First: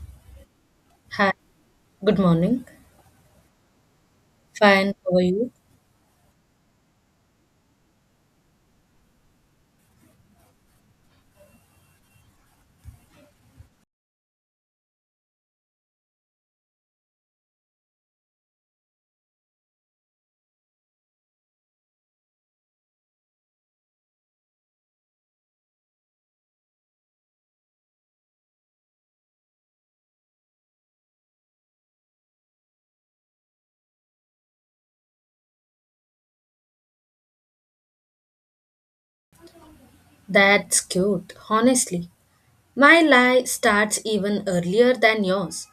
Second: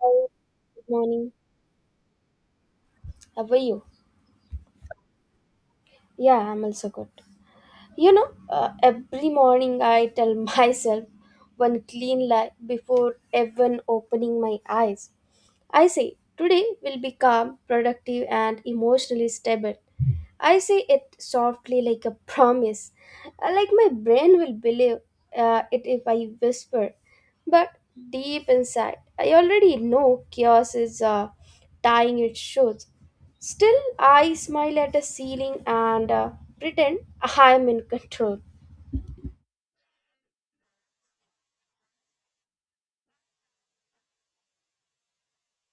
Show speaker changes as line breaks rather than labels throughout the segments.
Hi, good morning.
Hi, good morning.
How are you?
Fine, how are you?
Yeah, I'm also good. Every morning I tell myself one clean lie before even opening my eyes. I say, today will be calm, productive, and emotionally stable. I say it softly like a promise. Like my brain will believe it if I whisper. But deep inside, I already know chaos is tying its shoes. Still, I smile at the ceiling and pretend I am in control.
That's cute, honestly. My lie starts even earlier than yours,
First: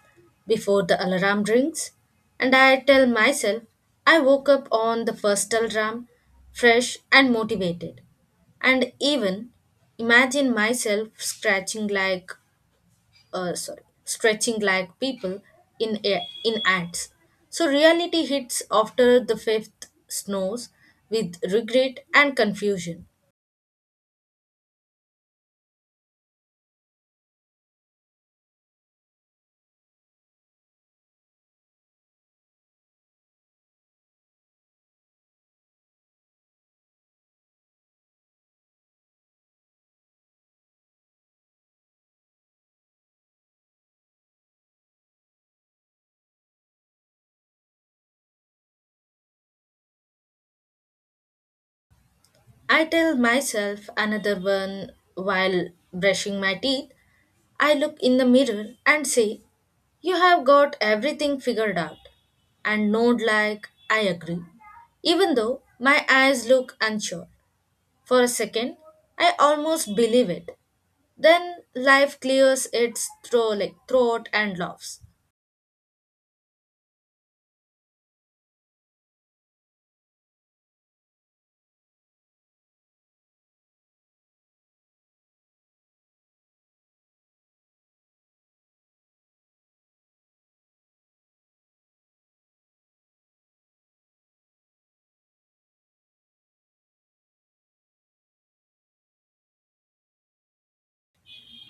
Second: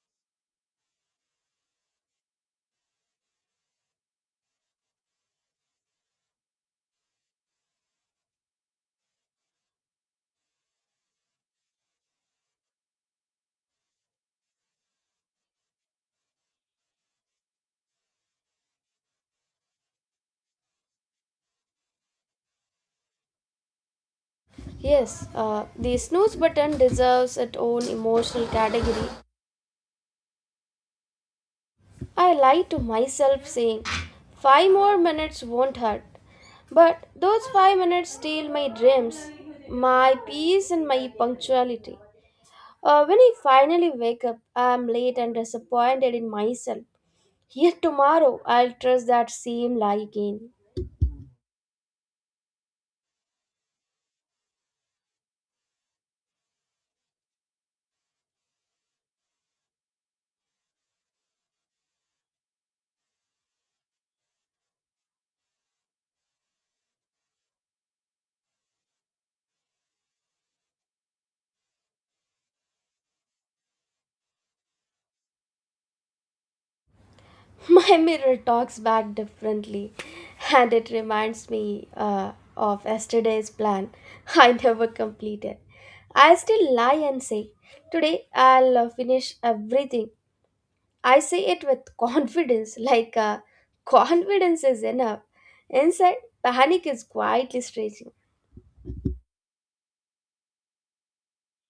before the alarm rings. And I tell myself I woke up on the first alarm, fresh and motivated. And even imagine myself stretching like people in ads. So reality hits after the fifth snows with regret and confusion.
Yes, the snooze button deserves its own emotional category. I lied to myself, saying, five more minutes won't hurt. But those 5 minutes steal my dreams, my peace, and my punctuality. When I finally wake up, I am late and disappointed in myself. Yet tomorrow, I'll trust that same lie again.
I tell myself another one while brushing my teeth. I look in the mirror and say, "You have got everything figured out," and nod like, "I agree," even though my eyes look unsure. For a second, I almost believe it. Then life clears its throat and laughs.
My mirror talks back differently, and it reminds me of yesterday's plan I never completed. I still lie and say, today I'll finish everything. I say it with confidence, like confidence is enough. Inside, panic is quietly stretching.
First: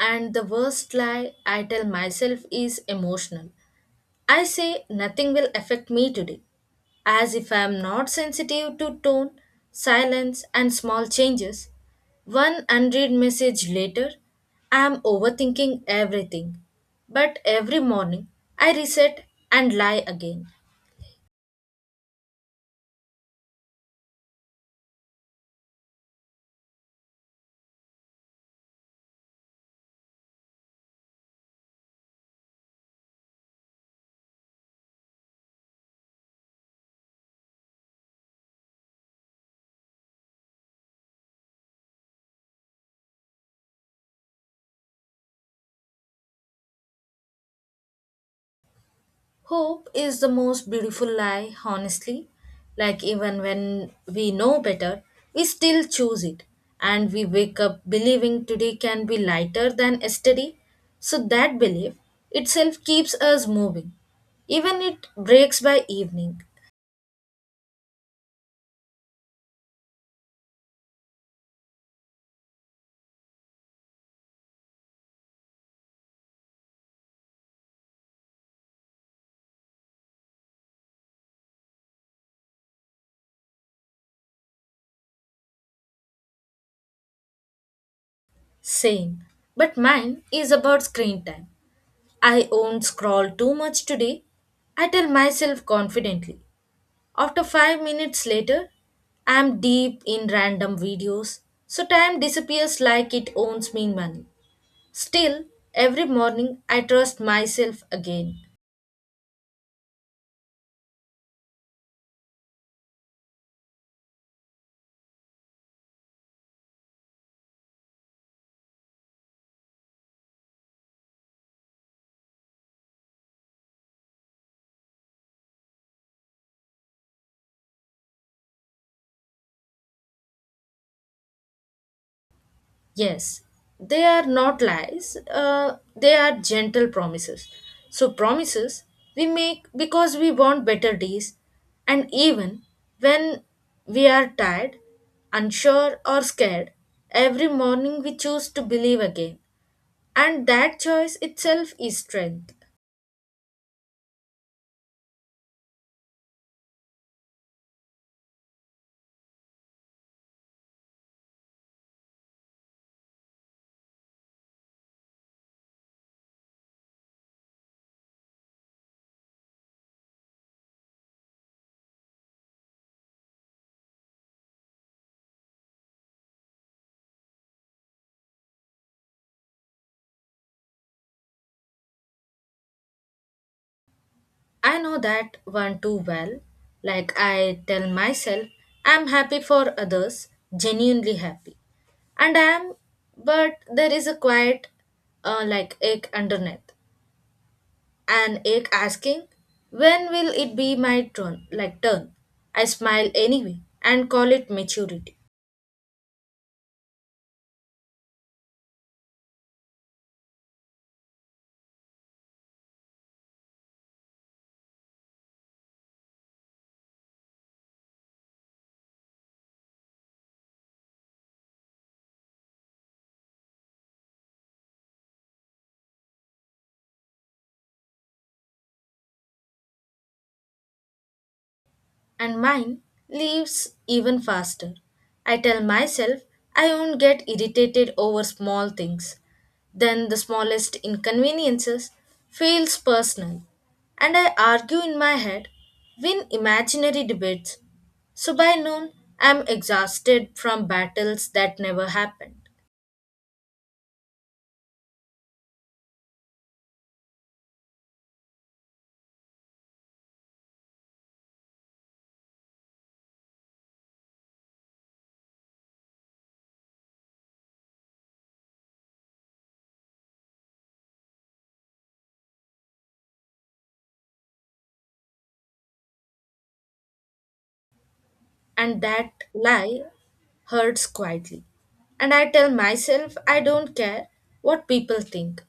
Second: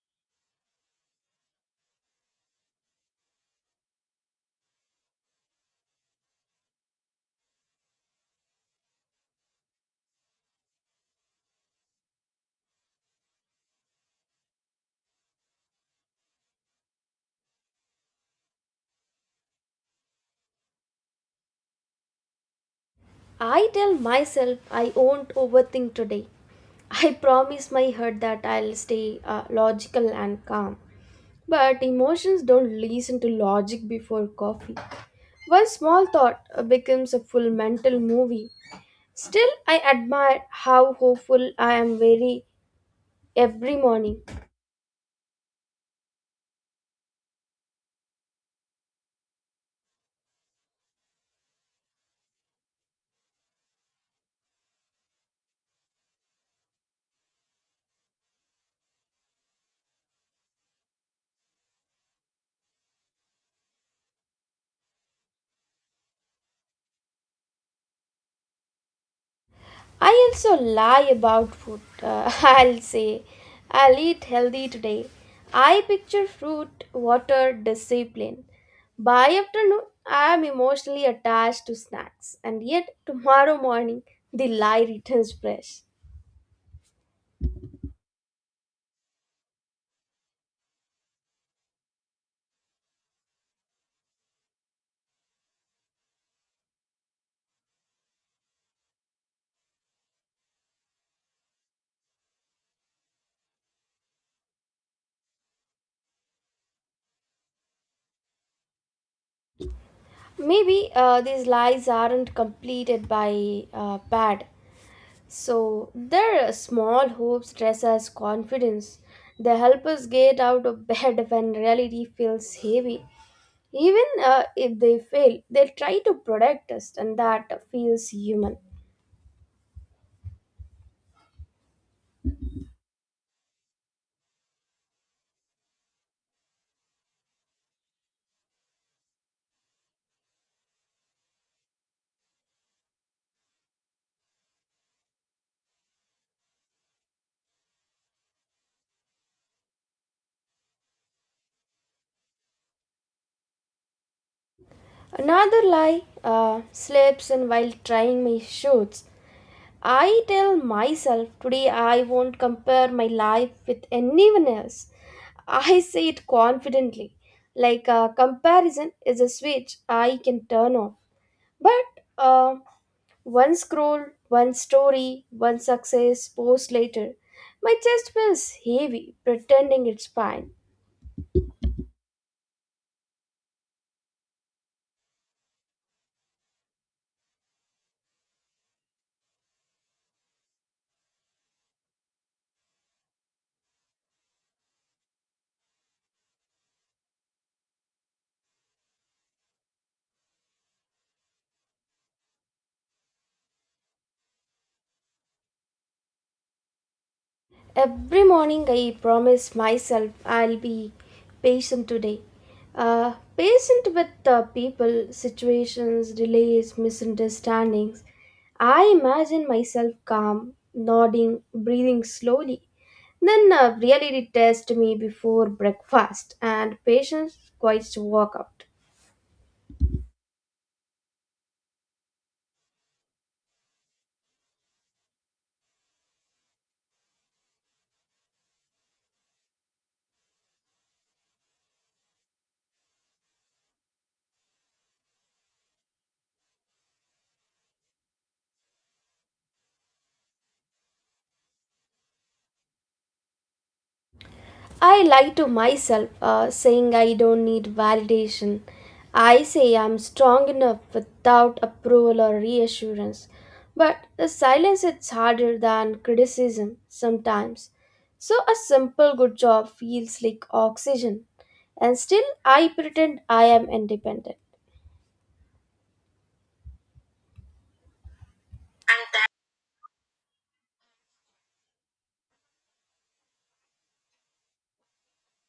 And the worst lie I tell myself is emotional. I say nothing will affect me today, as if I am not sensitive to tone, silence, and small changes. One unread message later, I am overthinking everything. But every morning, I reset and lie again.
I tell myself I won't overthink today. I promise my heart that I'll stay logical and calm. But emotions don't listen to logic before coffee. One small thought becomes a full mental movie. Still, I admire how hopeful I am very every morning.
Hope is the most beautiful lie, honestly. Like, even when we know better, we still choose it. And we wake up believing today can be lighter than yesterday. So that belief itself keeps us moving, even it breaks by evening.
I also lie about food. I'll say, I'll eat healthy today. I picture fruit, water, discipline. By afternoon, I am emotionally attached to snacks, and yet tomorrow morning, the lie returns fresh.
Same. But mine is about screen time. I won't scroll too much today, I tell myself confidently. After 5 minutes later, I'm deep in random videos, so time disappears like it owns me money. Still, every morning I trust myself again.
Maybe these lies aren't completed by bad. So, their small hopes dress as confidence. They help us get out of bed when reality feels heavy. Even if they fail, they'll try to protect us, and that feels human.
Yes, they are not lies, they are gentle promises. So promises we make because we want better days, and even when we are tired, unsure, or scared, every morning we choose to believe again. And that choice itself is strength.
Another lie slips in while trying my shoots. I tell myself today I won't compare my life with anyone else. I say it confidently, like comparison is a switch I can turn off. But one scroll, one story, one success post later, my chest feels heavy, pretending it's fine.
I know that one too well. Like, I tell myself, "I'm happy for others, genuinely happy." And I am, but there is a quiet, ache underneath. An ache asking, "When will it be my turn? I smile anyway and call it maturity.
Every morning, I promise myself I'll be patient today. Patient with the people, situations, delays, misunderstandings. I imagine myself calm, nodding, breathing slowly. Then reality tests me before breakfast, and patience quite walk out.
And mine leaves even faster. I tell myself I won't get irritated over small things. Then the smallest inconveniences feels personal, and I argue in my head, win imaginary debates. So by noon, I'm exhausted from battles that never happened.
I lie to myself, saying I don't need validation. I say I'm strong enough without approval or reassurance. But the silence is harder than criticism sometimes. So a simple good job feels like oxygen. And still, I pretend I am independent.
And that lie hurts quietly. And I tell myself I don't care what people think.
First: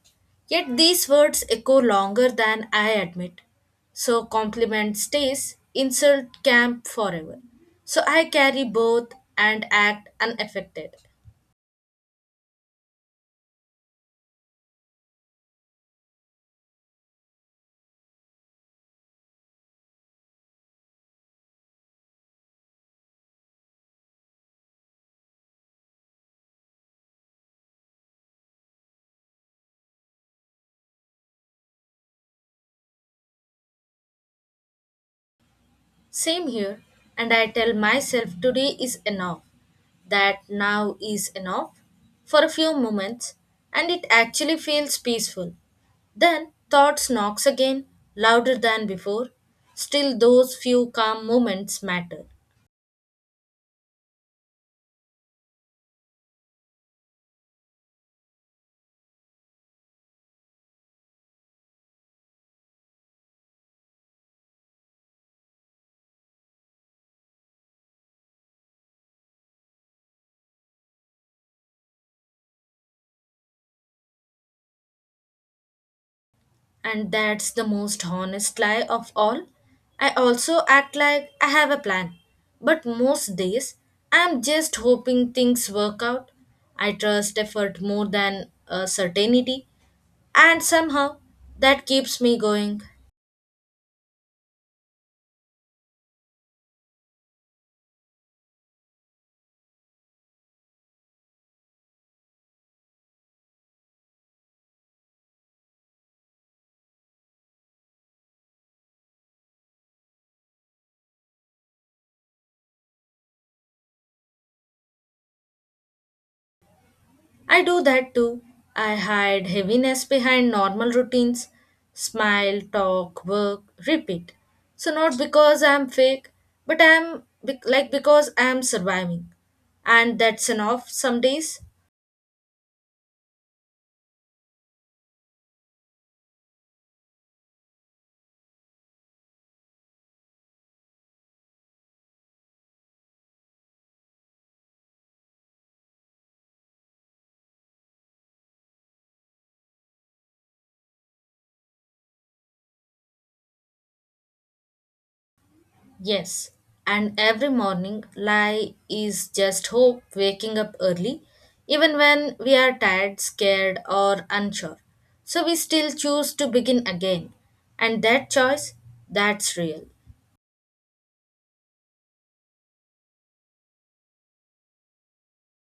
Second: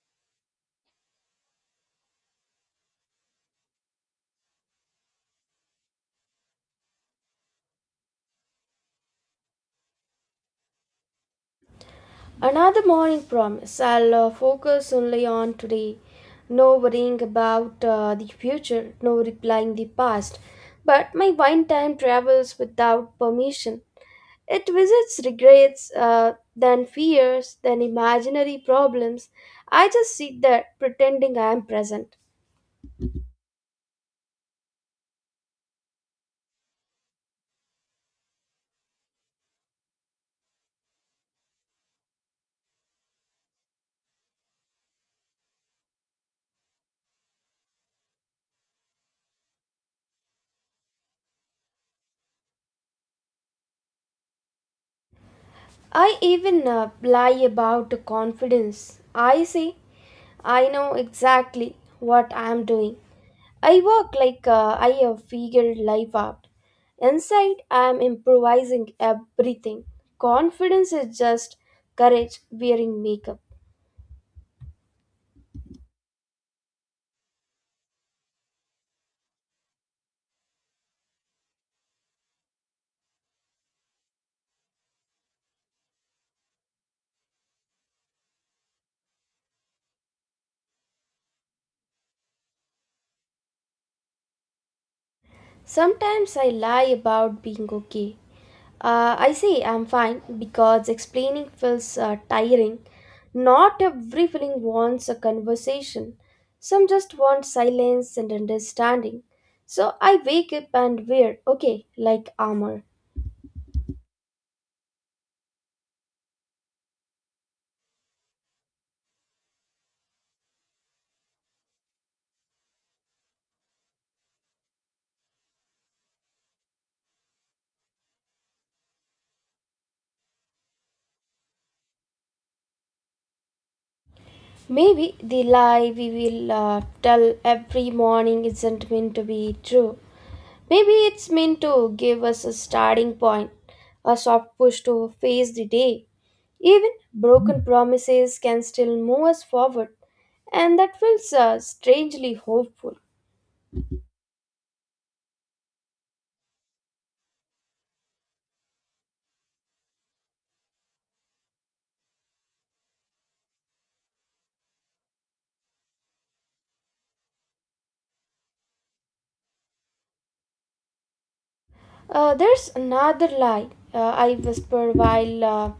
Yet these words echo longer than I admit. So compliment stays, insult camp forever. So I carry both and act unaffected.
Another morning promise, I'll focus only on today. No worrying about the future, no replying the past. But my wine time travels without permission. It visits regrets, then fears, then imaginary problems. I just sit there pretending I am present.
Same here, and I tell myself today is enough, that now is enough for a few moments, and it actually feels peaceful. Then thoughts knocks again, louder than before. Still those few calm moments matter.
I even lie about confidence. I say, I know exactly what I am doing. I work like I have figured life out. Inside, I am improvising everything. Confidence is just courage wearing makeup.
And that's the most honest lie of all. I also act like I have a plan, but most days I'm just hoping things work out. I trust effort more than certainty, and somehow that keeps me going.
Sometimes I lie about being okay. I say I'm fine because explaining feels tiring. Not every feeling wants a conversation. Some just want silence and understanding. So I wake up and wear okay like armor.
I do that too. I hide heaviness behind normal routines: smile, talk, work, repeat. So, not because I'm fake, but I'm be- like because I'm surviving. And that's enough some days.
Maybe the lie we will tell every morning isn't meant to be true. Maybe it's meant to give us a starting point, a soft push to face the day. Even broken promises can still move us forward, and that feels strangely hopeful.
Yes. And every morning, lie is just hope waking up early, even when we are tired, scared, or unsure. So we still choose to begin again. And that choice, that's real.
There's another lie, uh, I whisper while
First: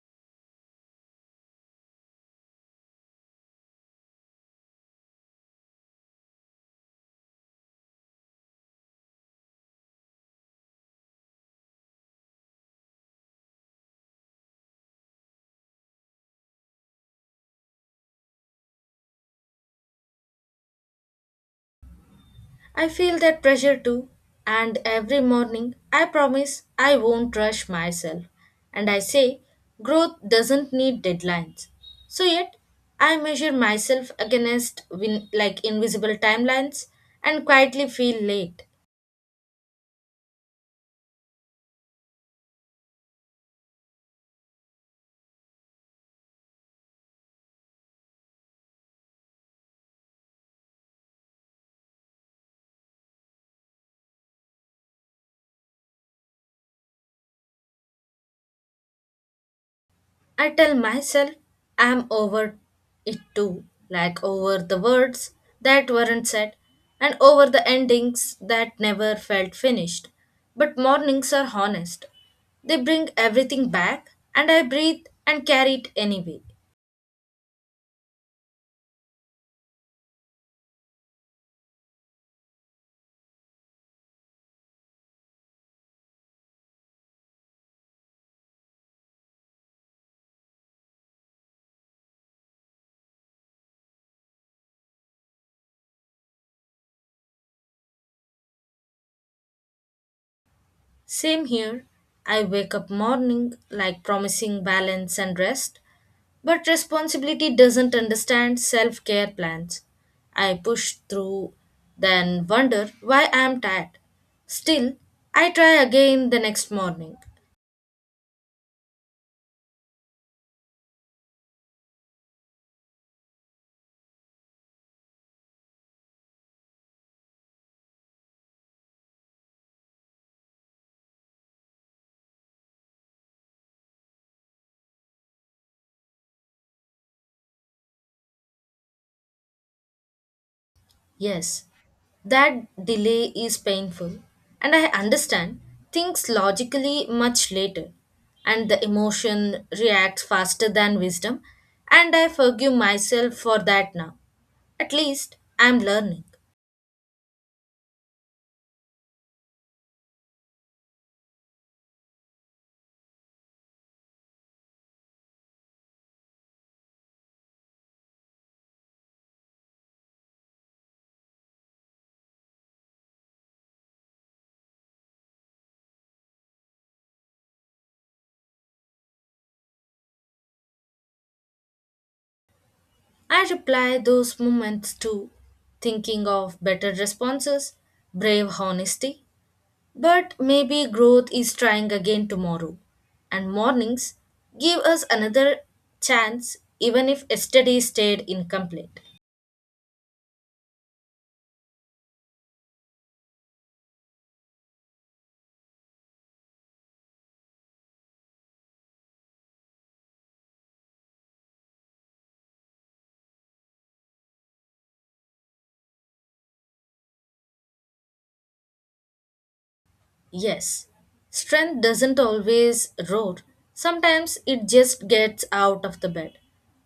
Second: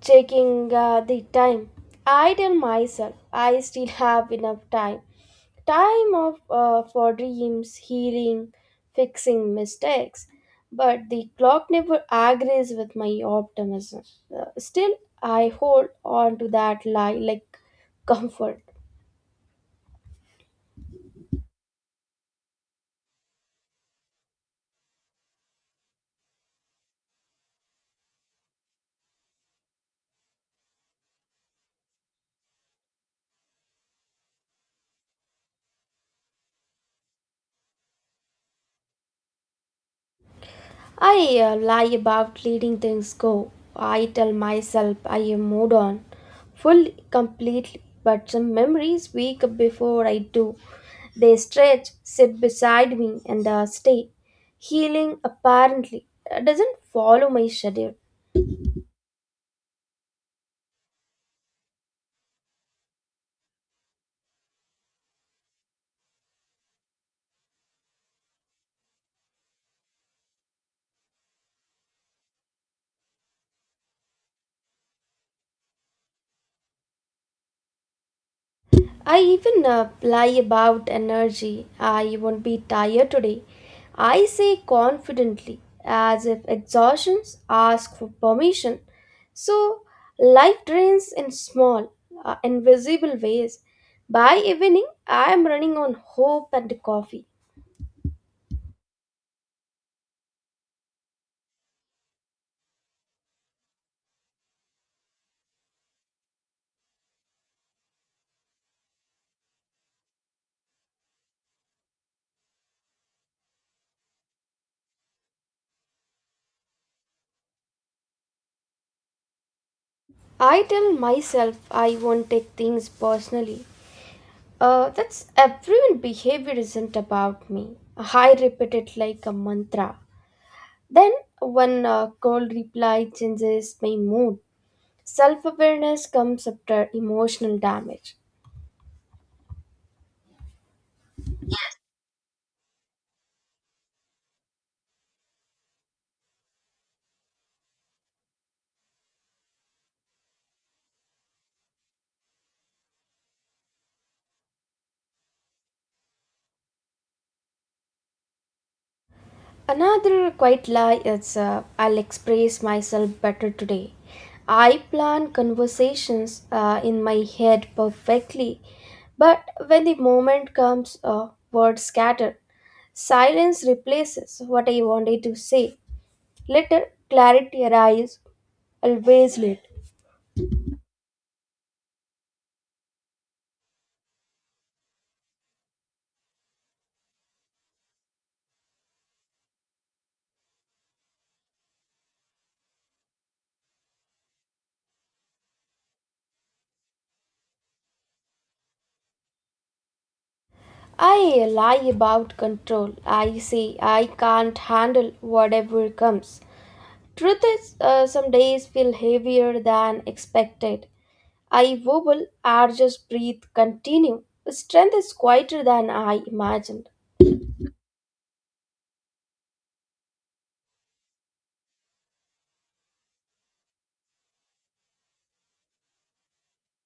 checking the time. I tell myself I still have enough time. Time of, for dreams, healing, fixing mistakes. But the clock never agrees with my optimism. Still, I hold on to that lie like comfort.
I feel that pressure too, and every morning I promise I won't rush myself. And I say growth doesn't need deadlines. So yet I measure myself against invisible timelines and quietly feel late.
I lie about letting things go. I tell myself I am moved on, fully, completely, but some memories wake up before I do. They stretch, sit beside me, and stay. Healing apparently doesn't follow my schedule.
I tell myself I'm over it too, like over the words that weren't said and over the endings that never felt finished. But mornings are honest. They bring everything back, and I breathe and carry it anyway.
I even lie about energy. I won't be tired today. I say confidently, as if exhaustions ask for permission. So, life drains in small, invisible ways. By evening, I am running on hope and coffee.
Same here. I wake up morning like promising balance and rest, but responsibility doesn't understand self care plans. I push through, then wonder why I am tired. Still, I try again the next morning.
I tell myself I won't take things personally. That's everyone behavior isn't about me. I repeat it like a mantra. Then one cold reply changes my mood. Self awareness comes after emotional damage.
Yes, that delay is painful, and I understand things logically much later. And the emotion reacts faster than wisdom, and I forgive myself for that now. At least I am learning.
Another quiet lie is, I'll express myself better today. I plan conversations in my head perfectly, but when the moment comes, words scatter. Silence replaces what I wanted to say. Later, clarity arrives, always late.
I reply those moments too, thinking of better responses, brave honesty, but maybe growth is trying again tomorrow. And mornings give us another chance even if yesterday stayed incomplete.
I lie about control. I say I can't handle whatever comes. Truth is, some days feel heavier than expected. I wobble, I just breathe, continue. Strength is quieter than I imagined.
Yes, strength doesn't always roar. Sometimes it just gets out of the bed,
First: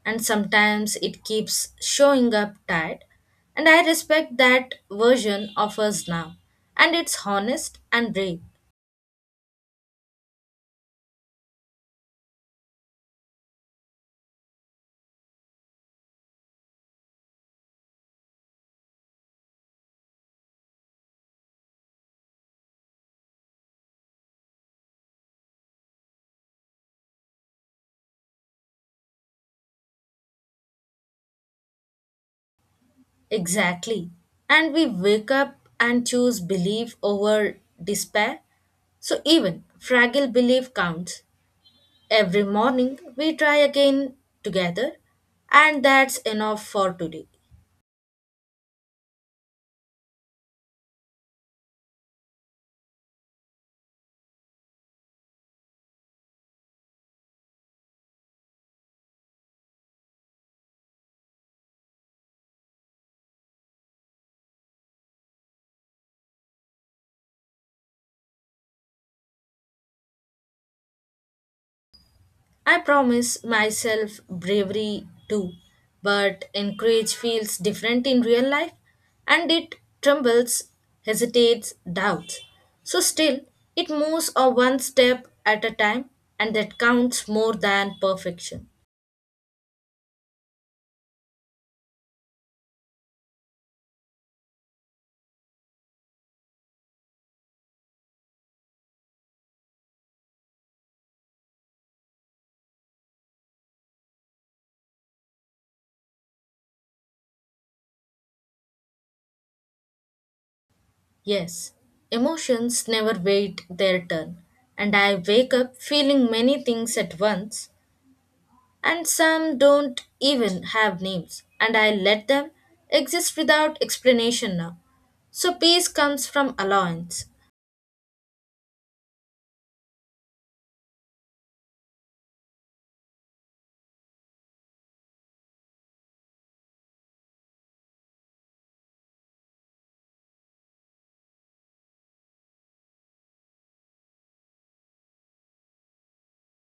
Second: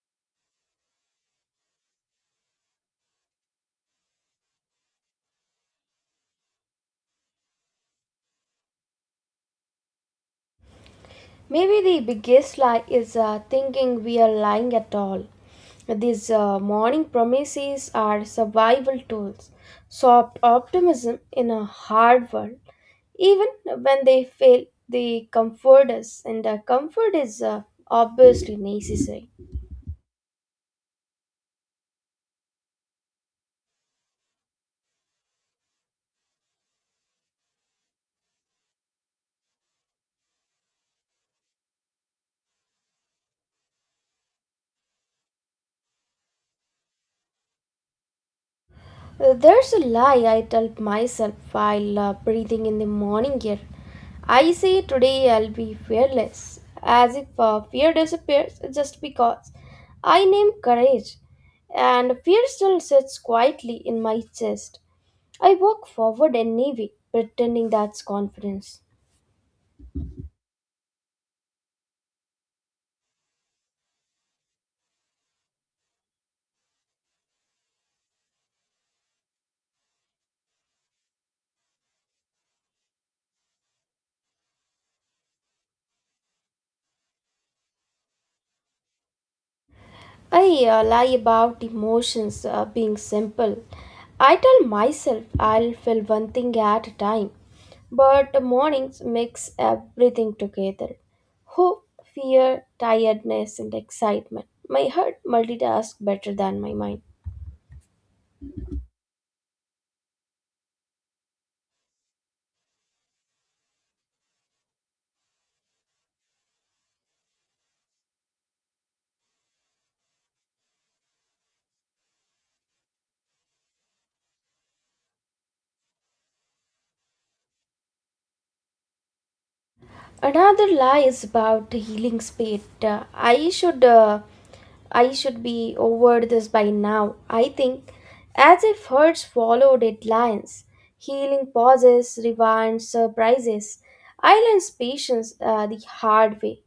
and sometimes it keeps showing up tired. And I respect that version of us now. And it's honest and brave.
Maybe the biggest lie is thinking we are lying at all. These morning promises are survival tools, soft optimism in a hard world. Even when they fail, they comfort us, and comfort is obviously necessary.
Exactly. And we wake up and choose belief over despair. So even fragile belief counts. Every morning we try again together, and that's enough for today.
There's a lie I tell myself while breathing in the morning air. I say today I'll be fearless, as if fear disappears just because I name courage, and fear still sits quietly in my chest. I walk forward anyway, pretending that's confidence.
I promise myself bravery too, but encourage feels different in real life, and it trembles, hesitates, doubts. So still, it moves a one step at a time, and that counts more than perfection.
I lie about emotions being simple. I tell myself I'll feel one thing at a time, but the mornings mix everything together. Hope, fear, tiredness, and excitement. My heart multitasks better than my mind.
Yes, emotions never wait their turn, and I wake up feeling many things at once, and some don't even have names, and I let them exist without explanation now. So peace comes from allowance.
Another lie is about the healing speed. I should be over this by now, I think, as if hurts followed deadlines. Healing pauses, rewinds, surprises. I learned patience the hard way.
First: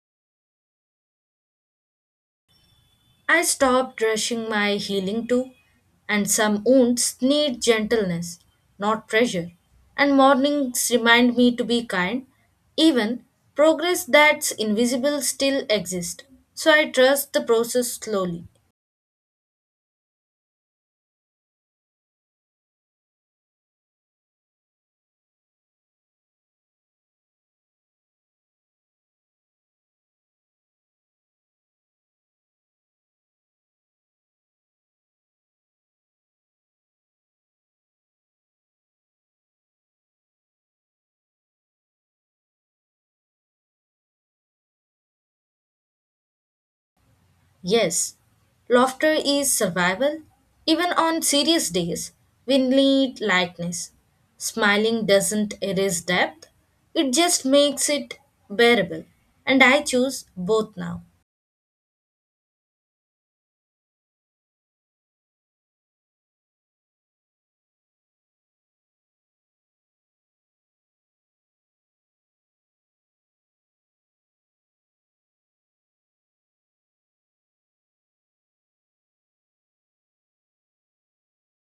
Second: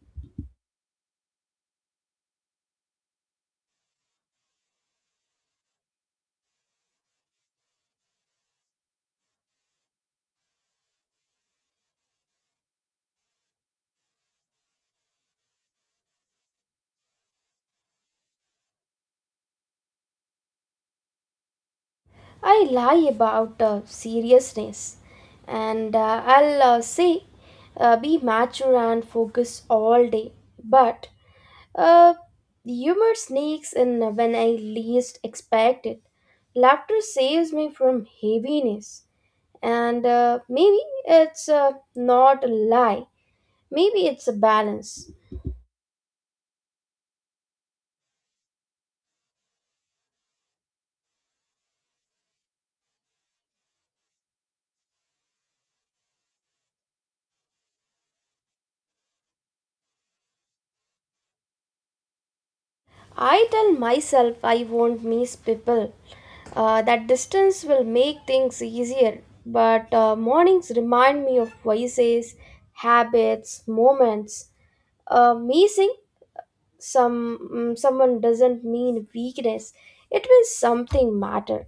I stopped rushing my healing too, and some wounds need gentleness, not pressure. And mornings remind me to be kind, even progress that's invisible still exists. So I trust the process slowly.
I lie about seriousness, and I'll say, be mature and focus all day. But Uh, humor sneaks in when I least expect it. Laughter saves me from heaviness. And maybe it's not a lie, maybe it's a balance.
Yes, laughter is survival. Even on serious days, we need lightness. Smiling doesn't erase depth, it just makes it bearable. And I choose both now.
I tell myself I won't miss people. That distance will make things easier, but mornings remind me of voices, habits, moments. Missing someone doesn't mean weakness, it means something matter.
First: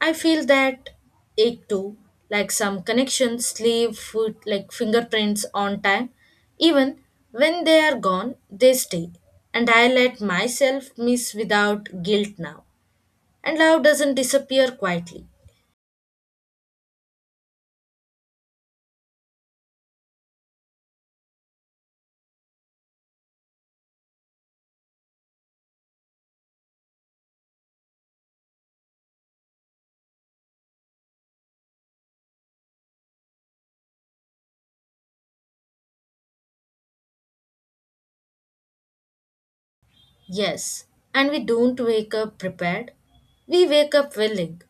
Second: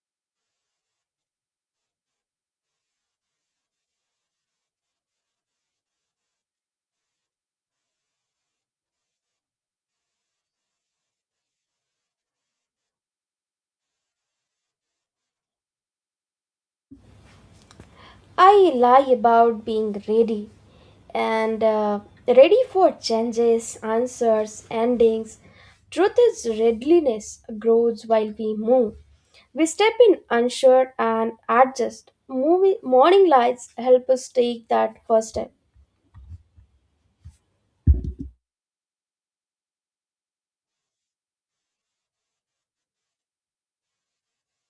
I feel that ache too, like some connections leave foot like fingerprints on time. Even when they are gone, they stay. And I let myself miss without guilt now. And love doesn't disappear quietly.
I lie about being ready and ready for changes, answers, endings. Truth is, readiness grows while we move. We step in unsure and adjust. Moving, morning lights help us take that first step.
Yes, and we don't wake up prepared. We wake up willing,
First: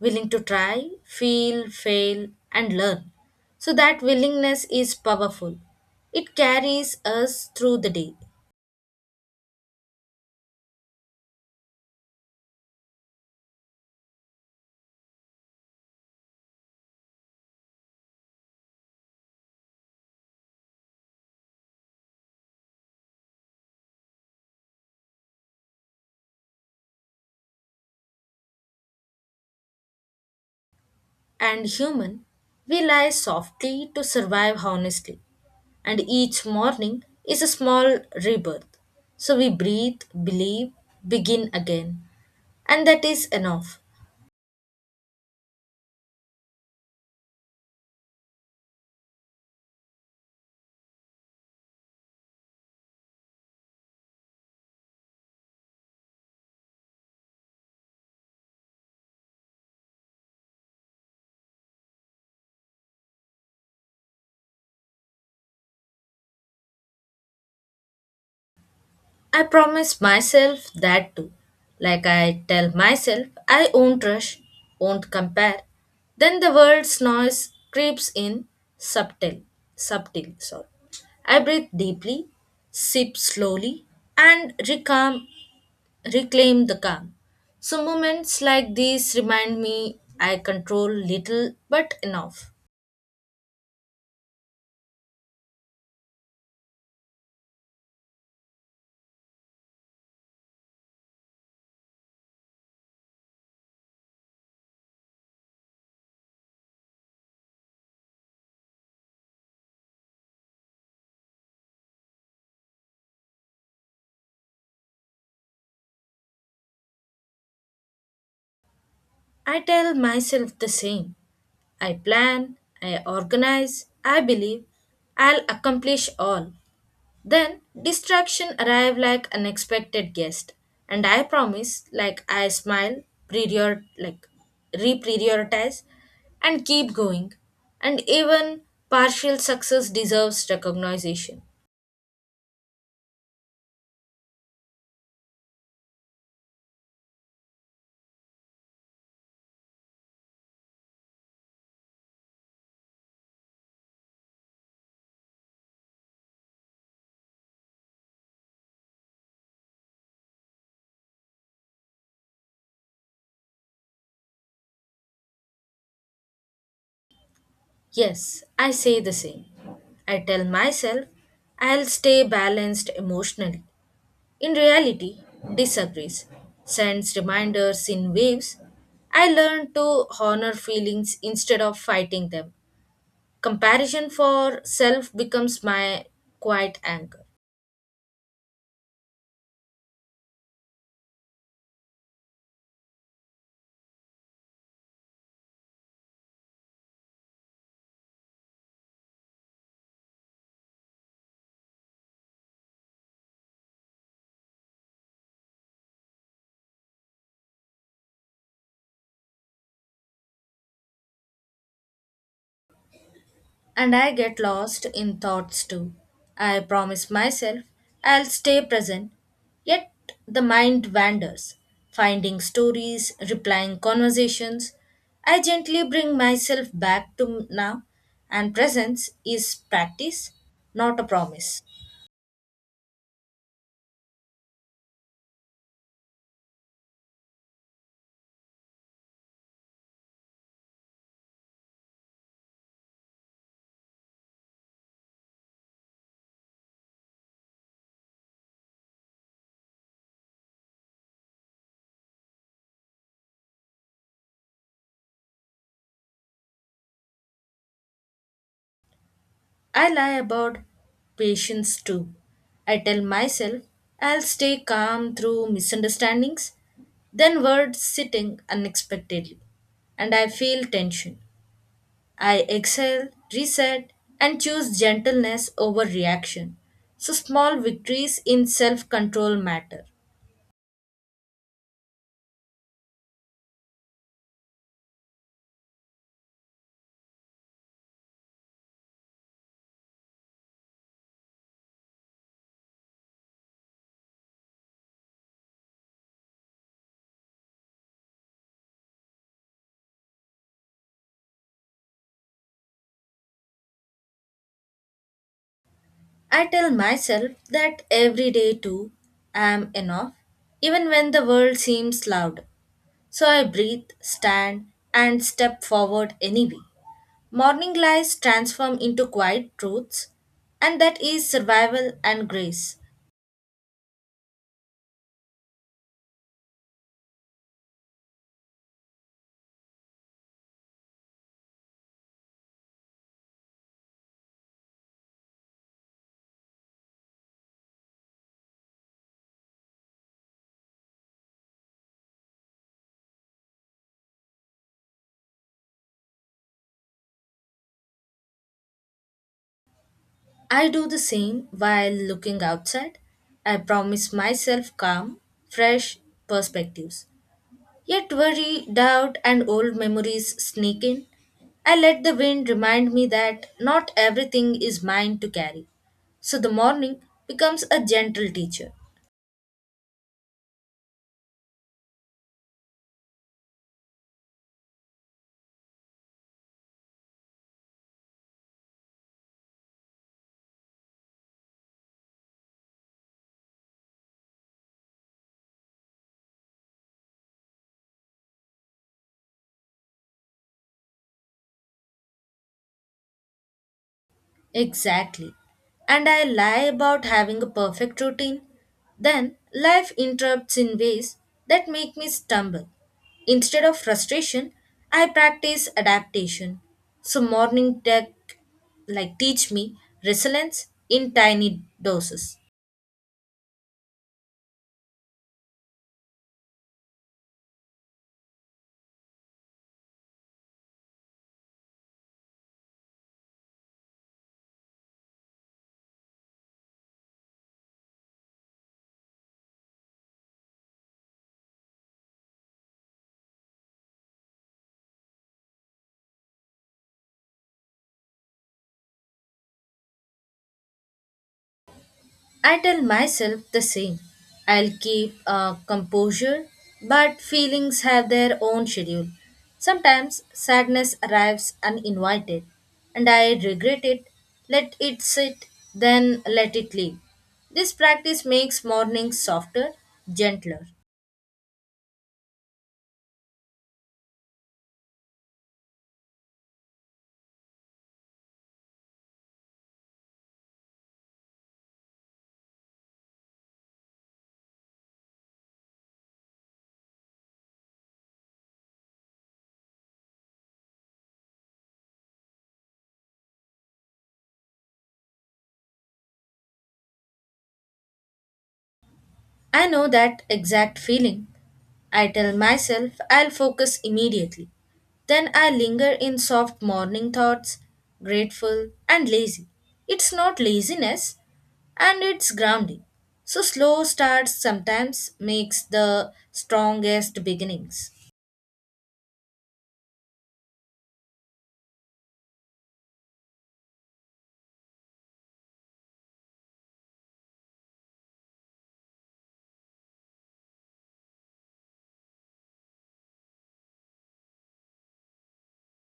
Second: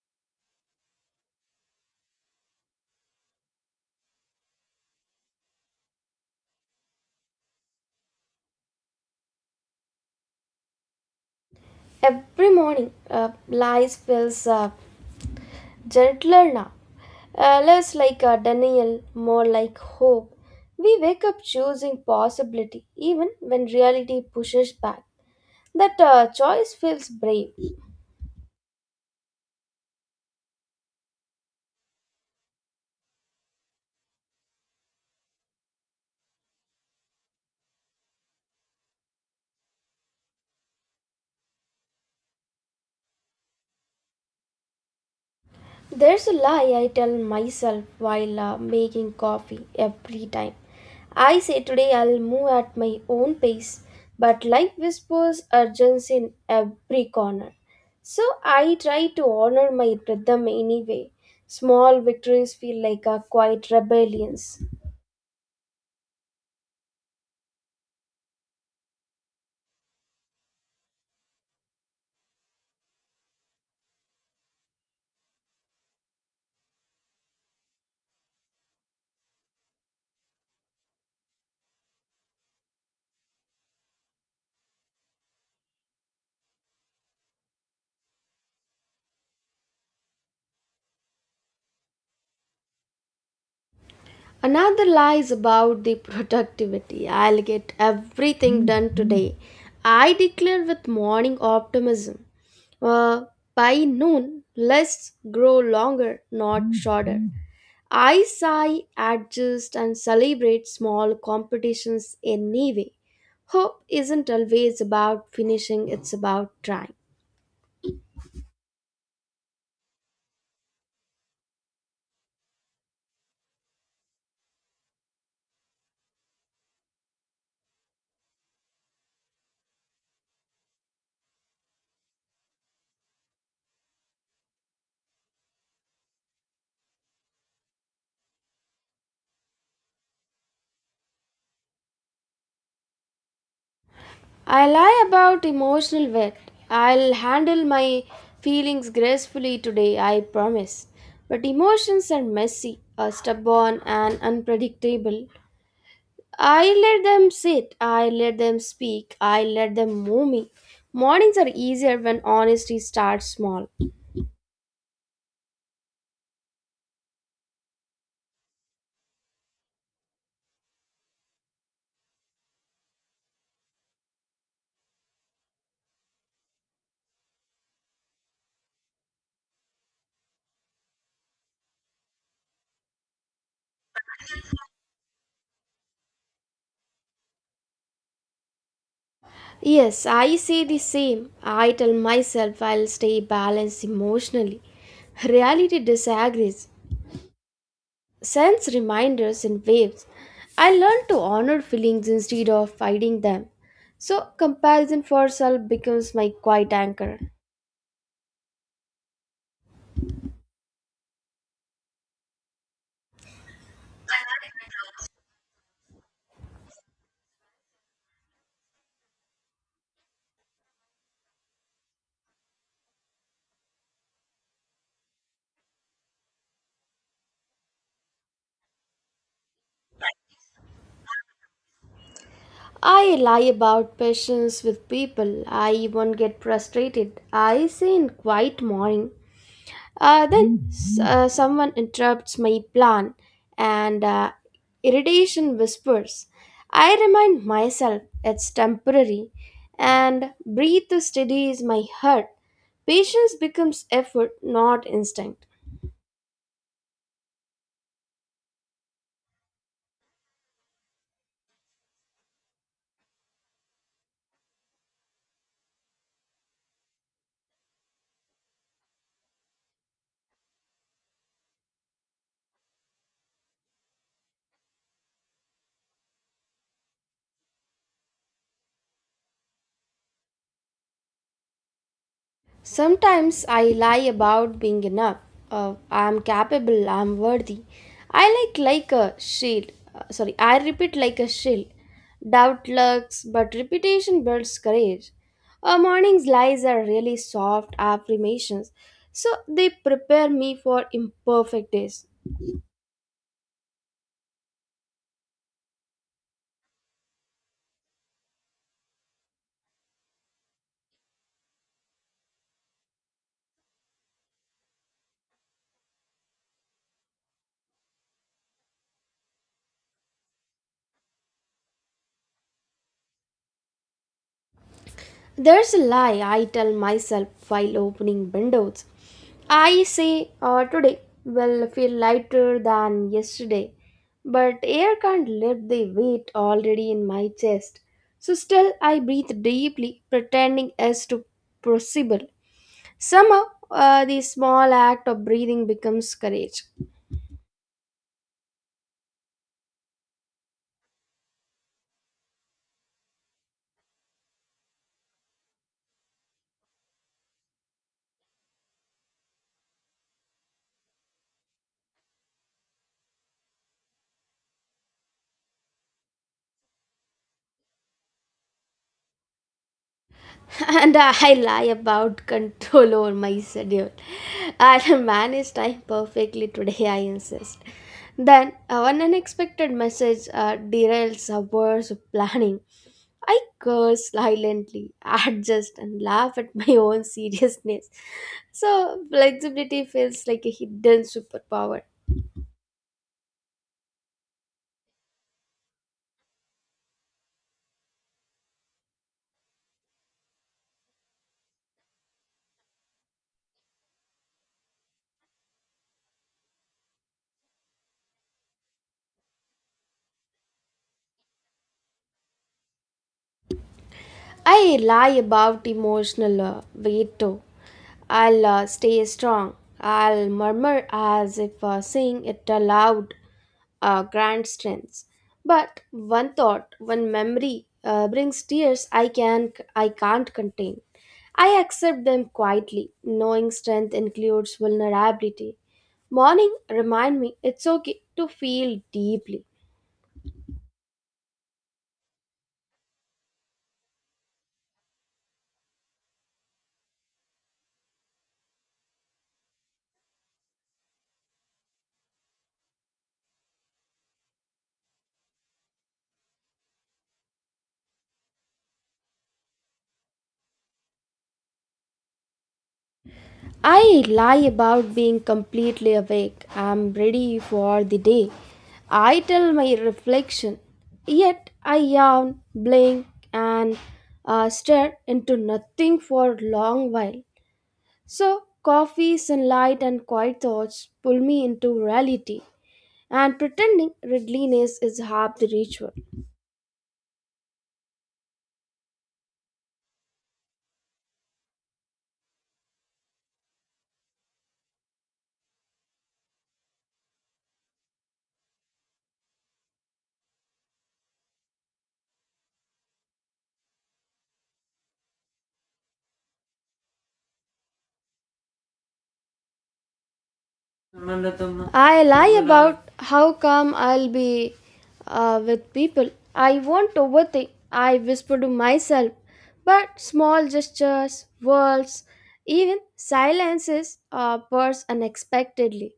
willing to try, feel, fail, and learn. So that willingness is powerful. It carries us through the day.
Every morning lights fills up. Gentler now, less like a denial, more like hope. We wake up choosing possibility even when reality pushes back. That choice feels brave.
And human, we lie softly to survive honestly. And each morning is a small rebirth. So we breathe, believe, begin again. And that is enough.
There's a lie I tell myself while making coffee every time. I say today I'll move at my own pace, but life whispers urgency in every corner. So I try to honor my rhythm anyway. Small victories feel like a quiet rebellions.
I promise myself that too. Like, I tell myself, "I won't rush, won't compare." Then the world's noise creeps in subtle, subtle, sorry. I breathe deeply, sip slowly, and reclaim the calm. So moments like these remind me I control little but enough.
Another lie is about the productivity. I'll get everything done today. I declare with morning optimism. Uh, by noon, lists grow longer, not shorter. I sigh, adjust, and celebrate small competitions anyway. Hope isn't always about finishing, it's about trying.
I tell myself the same. I plan, I organize, I believe I'll accomplish all. Then distraction arrive like unexpected guest, and I promise like I smile, prior like reprioritize and keep going. And even partial success deserves recognition.
I lie about emotional weight. I'll handle my feelings gracefully today, I promise. But emotions are messy, are stubborn, and unpredictable. I let them sit, I let them speak, I let them move me. Mornings are easier when honesty starts small.
Yes, I say the same. I tell myself I'll stay balanced emotionally. In reality, disagrees, sends reminders in waves. I learn to honor feelings instead of fighting them. Comparison for self becomes my quiet anchor.
Yes, I say the same. I tell myself I'll stay balanced emotionally. Reality disagrees. Sense reminders in waves. I learn to honor feelings instead of fighting them. So, comparison for self becomes my quiet anchor.
And I get lost in thoughts too. I promise myself I'll stay present, yet the mind wanders, finding stories, replying conversations. I gently bring myself back to now, and presence is practice, not a promise.
I lie about patience with people. I even get frustrated. I say in quiet morning. Then someone interrupts my plan and irritation whispers. I remind myself it's temporary and breathe to steady my heart. Patience becomes effort, not instinct.
I lie about patience too. I tell myself I'll stay calm through misunderstandings, then words sitting unexpectedly, and I feel tension. I exhale, reset, and choose gentleness over reaction. So small victories in self control matter.
Sometimes I lie about being enough. I am capable. I am worthy. I like like a shield. I repeat like a shield. Doubt lurks, but repetition builds courage. A morning's lies are really soft affirmations, so they prepare me for imperfect days.
I tell myself that every day too: I am enough, even when the world seems loud. So I breathe, stand, and step forward anyway. Morning lies transform into quiet truths, and that is survival and grace.
There's a lie I tell myself while opening windows. I say today will feel lighter than yesterday, but air can't lift the weight already in my chest. So still I breathe deeply, pretending as to possible. Somehow, the small act of breathing becomes courage.
I do the same while looking outside. I promise myself calm, fresh perspectives. Yet worry, doubt, and old memories sneak in. I let the wind remind me that not everything is mine to carry. So the morning becomes a gentle teacher.
And I lie about control over my schedule. I manage time perfectly today, I insist. Then, one unexpected message derails hours of planning. I curse silently, adjust, and laugh at my own seriousness. So, flexibility feels like a hidden superpower.
Exactly. And I lie about having a perfect routine. Then life interrupts in ways that make me stumble. Instead of frustration, I practice adaptation. So morning tech like teach me resilience in tiny doses.
I lie about emotional weight too. I'll stay strong. I'll murmur as if saying it aloud grand strengths. But one thought, one memory brings tears I can't contain. I accept them quietly, knowing strength includes vulnerability. Morning remind me it's okay to feel deeply.
I tell myself the same. I'll keep composure, but feelings have their own schedule. Sometimes sadness arrives uninvited, and I regret it. Let it sit, then let it leave. This practice makes mornings softer, gentler.
I lie about being completely awake. I'm ready for the day. I tell my reflection, yet I yawn, blink, and stare into nothing for a long while. So, coffee, sunlight, and quiet thoughts pull me into reality, and pretending readiness is half the ritual.
I know that exact feeling. I tell myself I'll focus immediately. Then I linger in soft morning thoughts, grateful and lazy. It's not laziness, and it's grounding. So slow starts sometimes makes the strongest beginnings.
I lie about how calm I'll be with people. I won't overthink. I whisper to myself. But small gestures, words, even silences burst unexpectedly.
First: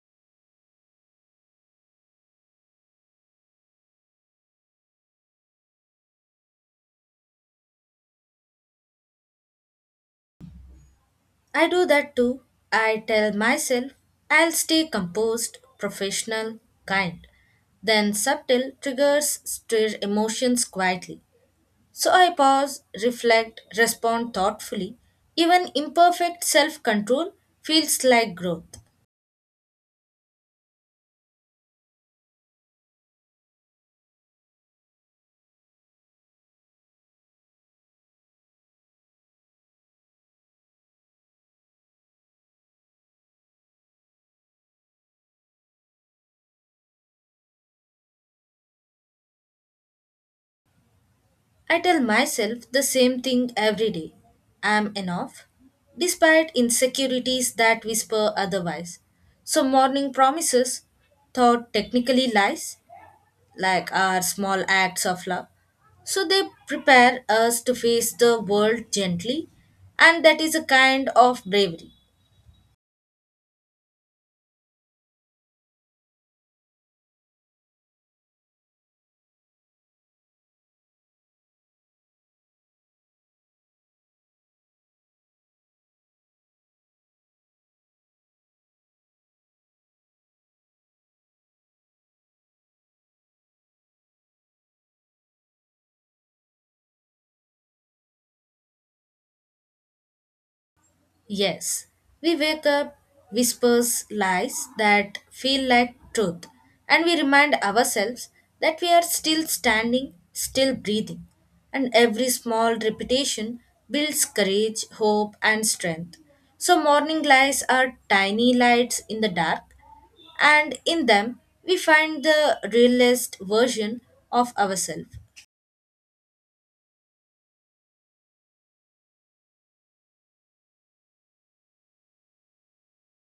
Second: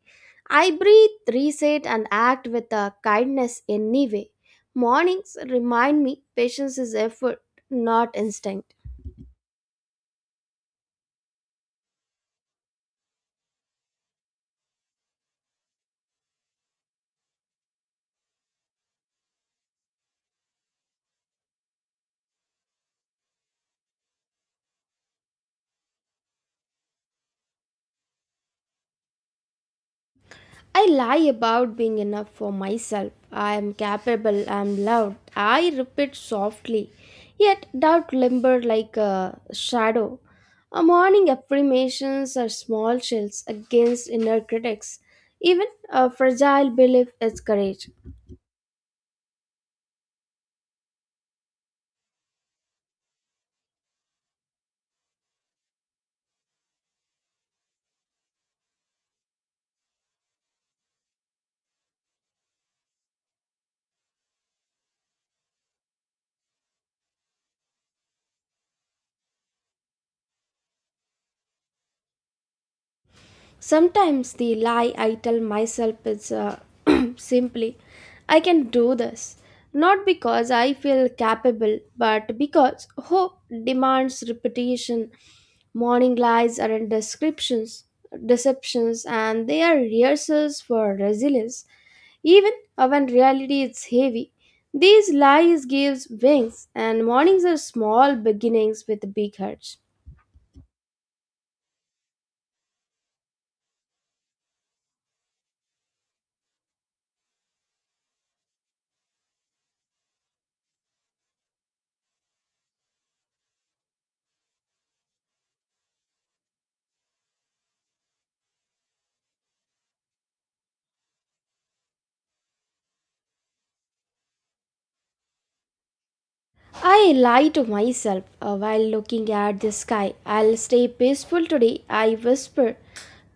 I breathe, reset, and act with a kindness anyway. Mornings remind me patience is effort, not instinct.
I do that too. I tell myself I'll stay composed, professional, kind. Then subtle triggers stir emotions quietly. So I pause, reflect, respond thoughtfully. Even imperfect self control feels like growth.
I lie about being enough for myself. I am capable, I am loved. I repeat softly, yet doubt limbers like a shadow. A morning affirmations are small shields against inner critics. Even a fragile belief is courage.
I tell myself the same thing every day: I am enough, despite insecurities that whisper otherwise. So morning promises, thought technically lies, like our small acts of love. So they prepare us to face the world gently, and that is a kind of bravery.
Sometimes the lie I tell myself is simply, I can do this. Not because I feel capable, but because hope demands repetition. Morning lies aren't descriptions, deceptions, and they are rehearsals for resilience. Even when reality is heavy, these lies gives wings, and mornings are small beginnings with big hearts.
Yes, we wake up, whispers lies that feel like truth, and we remind ourselves that we are still standing, still breathing. And every small repetition builds courage, hope, and strength. So morning lies are tiny lights in the dark, and in them we find the realist version of ourselves.
I lie to myself while looking at the sky. I'll stay peaceful today, I whisper.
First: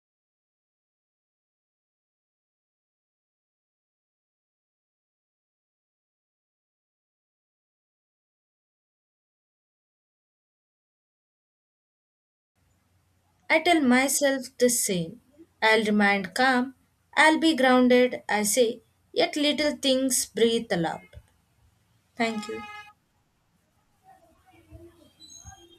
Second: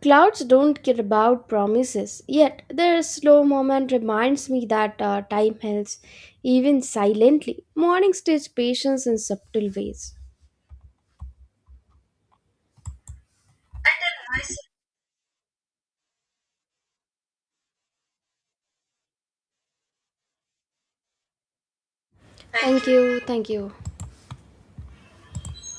Clouds don't care about promises, yet their slow moment reminds me that time heals, even silently. Mornings teach patience in subtle ways.
I tell myself the same. I'll remain calm. I'll be grounded, I say, yet little things breathe aloud. Thank you.
Thank you, thank you.